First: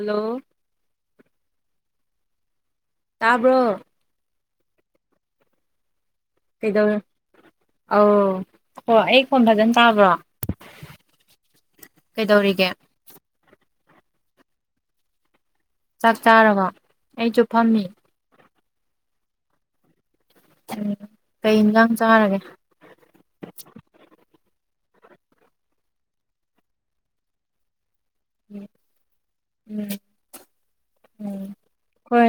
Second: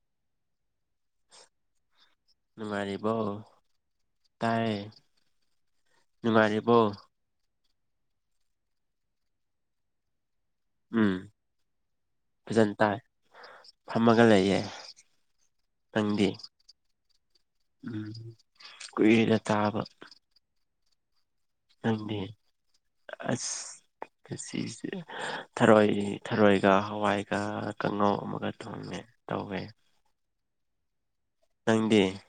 hello [inaudible] ꯃꯥꯔꯤꯕꯥꯎ ꯇꯥꯕ꯭ꯔꯣ ꯇꯔꯦ ꯉꯔꯤꯕꯣ ꯑ ꯍ ꯑꯩ ꯐꯣꯟ ꯐꯖꯅ ꯇꯥꯕ꯭ꯔꯣ ꯎꯝ ꯀꯩꯗꯧꯔꯤꯒꯦ ꯐꯖꯟ ꯇꯥꯏ ꯐꯝꯃꯒ ꯂꯩꯌꯦ ꯆꯥꯛ ꯅꯪꯗꯤ ꯆꯥꯔꯒ ꯑꯩꯁꯨ ꯐꯝꯃꯤ ꯎꯨꯏꯔ ꯇꯥꯕ ꯎꯝ ꯀꯩ ꯌꯦꯟꯖꯥꯡ ꯪ ꯆꯥꯔꯒꯦ ꯑꯁꯤ ꯊꯔꯣꯏ ꯊꯔꯣꯏꯒ ꯍꯋꯥꯏꯒ ꯀꯥꯡꯉꯧ ꯑꯃꯒ ꯎꯝ ꯊꯣꯡꯃꯦ ꯇꯧꯒꯦ ꯎꯝ ꯅꯪꯗꯦ ꯍꯣꯏ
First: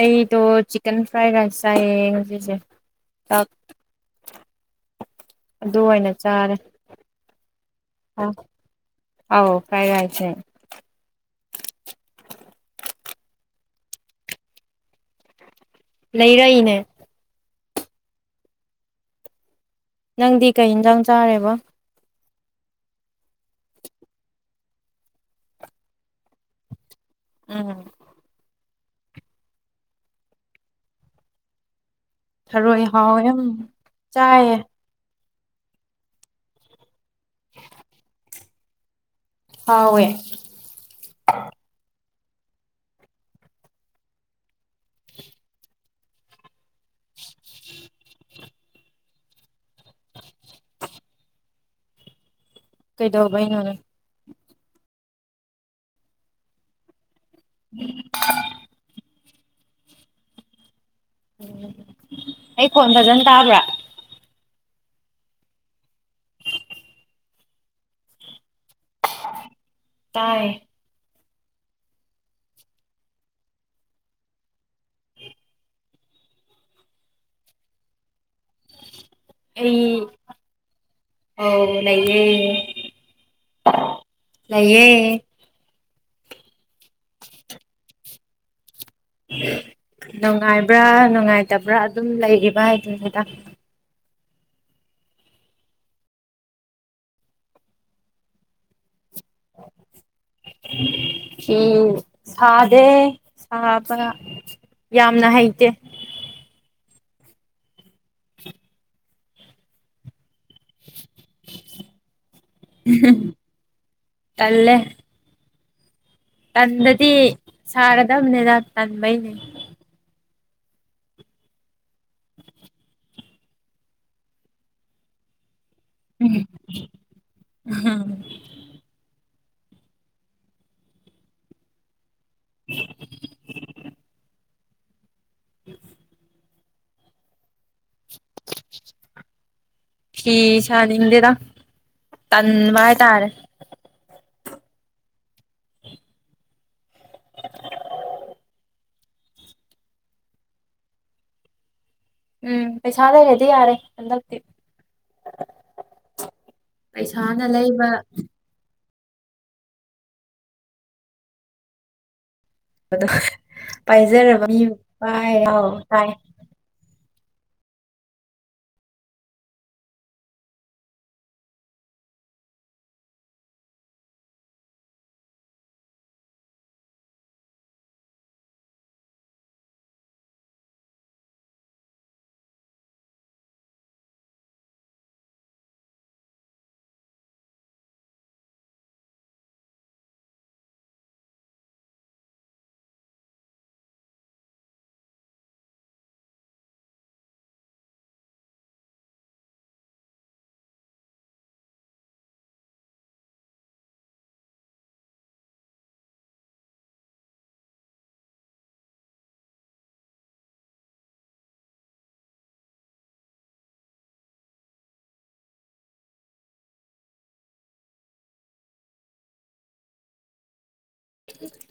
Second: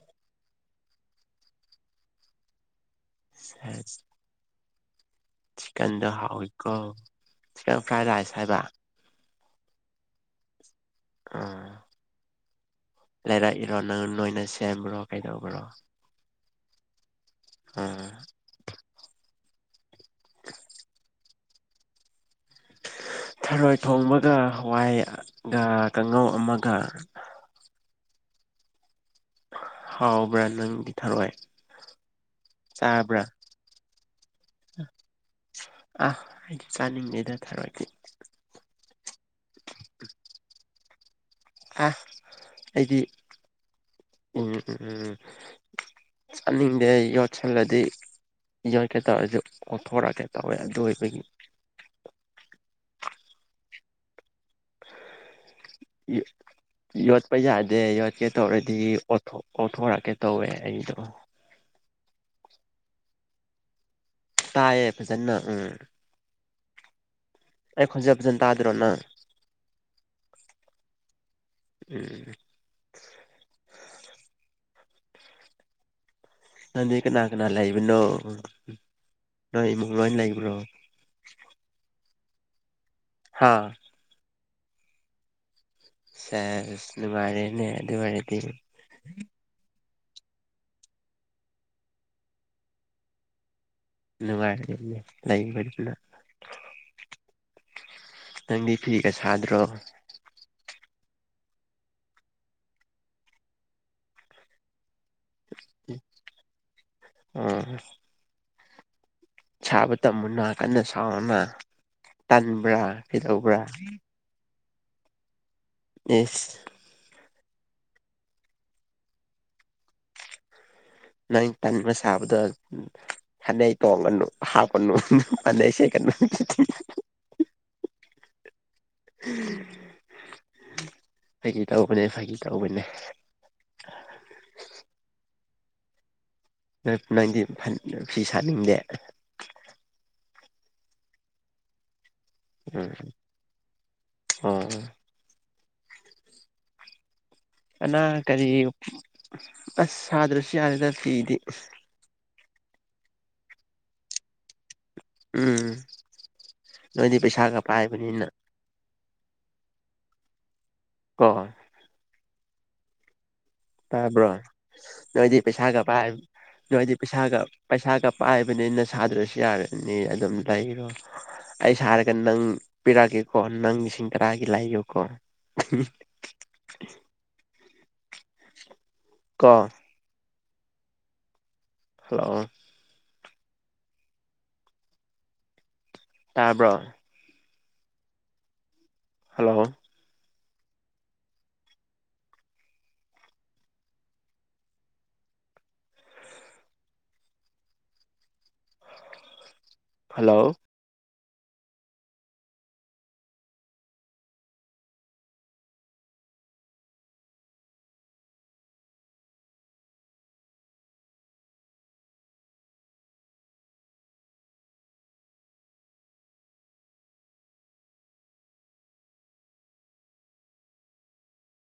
ꯑꯩꯗꯣ ꯆꯤꯛꯀꯟ ꯐ꯭ꯔꯥꯏ ꯔꯥꯏꯁ ꯆꯥꯏꯌꯦ ꯍꯧꯖꯤꯛꯁꯦ ꯑ ꯑꯗꯨ ꯆꯤꯛꯀꯟꯗꯣ ꯑꯣꯏꯅ ꯆꯥꯔꯦ ꯍꯥꯎꯋꯤꯀꯣ ꯆꯤꯛꯀꯟ ꯐ꯭ꯔꯥꯏ ꯔꯥꯏꯁ ꯍꯥꯏꯕ ꯑꯣ ꯀꯥꯏ ꯌꯥꯥꯏꯆ ꯑꯣ ꯂꯩꯔꯛꯏꯔꯣ ꯅꯪ ꯅꯣꯏꯅ ꯁꯦꯝꯕ꯭ꯔꯣ ꯀꯩꯗꯧꯕ꯭ꯔꯣ ꯂꯩꯔꯛꯏꯅꯦ ꯑꯝ ꯅꯪꯗꯤ ꯀꯩ ꯌꯦꯟꯖꯥꯡ ꯆꯥꯔꯦꯕ ꯊꯔꯣꯏ ꯊꯣꯡꯕꯒ ꯍꯋꯥꯏꯒ ꯀꯥꯡꯉꯧ ꯑꯃꯒ ꯎꯝ ꯍꯥꯎꯕ꯭ꯔꯥ ꯅꯪꯗꯤ ꯊꯔꯣꯏꯏ ꯊꯔꯣꯏ ꯍꯥꯎ ꯆꯥꯏꯌꯦ ꯑ ꯍꯥꯏꯦ ꯆꯅꯤꯡꯦ ꯑꯗꯨ ꯊꯥꯔꯛꯀꯤ ꯍꯥꯑꯣꯋꯦ ꯑ ꯑꯩꯗꯤ ꯎꯝ ꯎꯝꯝ ꯆꯠꯅꯤꯡꯗꯦ ꯌꯣꯠꯁꯜꯂꯗꯤ ꯌꯣꯠꯀꯦ ꯇꯧꯔꯁꯨ ꯑꯣꯊꯣꯔꯛꯀꯦ ꯇꯧꯋꯦ ꯑꯗꯨ ꯑꯣꯏꯕꯒꯤ ꯀꯩꯗꯧꯕ ꯑꯩꯅꯣꯅ ꯌꯣꯠ ꯆꯠꯄ ꯌꯥꯗꯦ ꯌꯣꯠꯀꯦ ꯇꯧꯔꯗꯤ ꯑꯣꯊꯣꯔꯛꯀꯦ ꯇꯧꯋꯦ ꯑꯩꯗꯣ ꯎ ꯑꯩ ꯐꯣꯟ ꯐꯖꯅ ꯇꯥꯕ꯭ꯔꯥ ꯇꯥꯏꯌꯦ ꯐꯖꯅ ꯎꯝ ꯑꯩ ꯈꯣꯟꯁ ꯐꯖꯅ ꯇꯥꯗꯣꯏꯔꯣ ꯅꯪ ꯇꯥꯏ ꯎꯝ ꯅ ꯀꯅꯥ ꯀꯅꯥ ꯂꯕꯅꯣ ꯑꯩ ꯑ ꯂꯩꯌꯦ ꯎꯝ ꯍꯥꯥ ꯅꯌꯦ ꯁꯦ ꯑꯗꯨꯃꯔꯦꯅꯦ ꯑꯗꯨ ꯑꯣꯏꯔꯦꯗꯤ ꯅꯨꯡꯉꯥꯏꯕ꯭ꯔꯥ ꯅꯨꯡꯉꯥꯏꯇꯕ꯭ꯔꯥ ꯑꯗꯨꯝ ꯂꯩꯔꯤꯕ ꯍꯥꯏꯗ ꯁꯤꯗ ꯅꯨꯡꯉꯥꯏ ꯂꯥꯏꯡꯕ ꯅꯪꯗꯤ ꯐꯔꯤ ꯄꯦꯁꯗ꯭ꯔꯣ ꯎꯝ ꯁꯥꯗꯦ ꯁꯥꯥꯕ ꯌꯥꯝꯅ ꯍꯩꯇꯦ ꯑꯝ ꯆꯥꯕ ꯇ ꯃꯟꯅ ꯐꯅ ꯁꯥꯎꯅ ꯇꯟꯕ꯭ꯔꯥ ꯀꯩꯗꯧꯕ꯭ꯔꯥ [inaudible] ꯏꯁ ꯀꯟꯗꯗꯤ ꯁꯥꯒꯗꯕꯅꯦꯗ ꯇꯟꯕꯩꯅꯦ ꯅꯪ ꯇꯥꯥꯟꯃ ꯁꯥꯕꯗ ꯐꯅꯩ ꯇꯣꯡꯉꯅꯨ ꯍꯥꯞꯀꯅꯨ ꯐꯅꯩꯁꯦ ꯎꯝ ꯍꯥ ꯑꯩ ꯇ ꯃꯅꯦ ꯐꯒꯦ ꯀꯎꯕꯅꯦ [inaudible] ꯅꯥꯏꯟꯇꯤ ꯐ ꯐꯤ ꯁꯥꯠꯅꯤꯡꯗꯦ ꯆꯅꯤꯗꯔ ꯎꯝ ꯇꯟꯅꯨꯡꯏ ꯇꯥꯔꯦ ꯑꯣ ꯑꯅꯥ ꯀꯔꯤ ꯑꯁ ꯁꯥꯗ꯭ꯔꯁꯨ ꯌꯥꯗꯦꯗ ꯐꯤꯗꯤ ꯎꯝ ꯄꯩꯁꯥ ꯂꯩꯔꯗꯤ ꯌꯥꯔꯦ ꯍꯟꯗꯛꯇꯤ ꯎꯝ ꯅꯣꯏꯗꯤ ꯄꯩꯁꯥꯅ ꯄꯩꯁꯥꯒ ꯂꯩꯕ ꯄꯥꯏꯕꯅꯤꯅ [unintelligible] ꯑꯗ ꯇꯥꯕ꯭ꯔꯣ ꯄꯥꯏꯖꯦꯔ ꯅꯣꯏꯗꯤ ꯑ ꯄꯩꯁꯥꯒ ꯄꯥꯏ ꯇꯥꯏ ꯅꯣꯏꯗꯤ ꯄꯩꯁꯥꯒ ꯄꯩꯁꯥꯒ ꯄꯥꯏꯕꯅꯤꯅ ꯁꯥꯗ꯭ꯔꯁꯨ ꯌꯥꯔꯅꯤ ꯑꯗꯨꯝ ꯂꯩꯔꯣ ꯑꯩ ꯁꯥꯔꯒ ꯅꯪ ꯄꯤꯔꯛꯑꯀꯦꯀꯣ ꯅꯪ ꯂꯤꯁꯤꯡ ꯇꯔꯥꯒꯤ ꯂꯩꯌꯨꯀꯣ ꯀꫭ ꯍꯜꯂꯣ ꯇꯔꯕ ꯍꯜꯂꯣ ꯍꯜꯂꯣ ꯎꯝ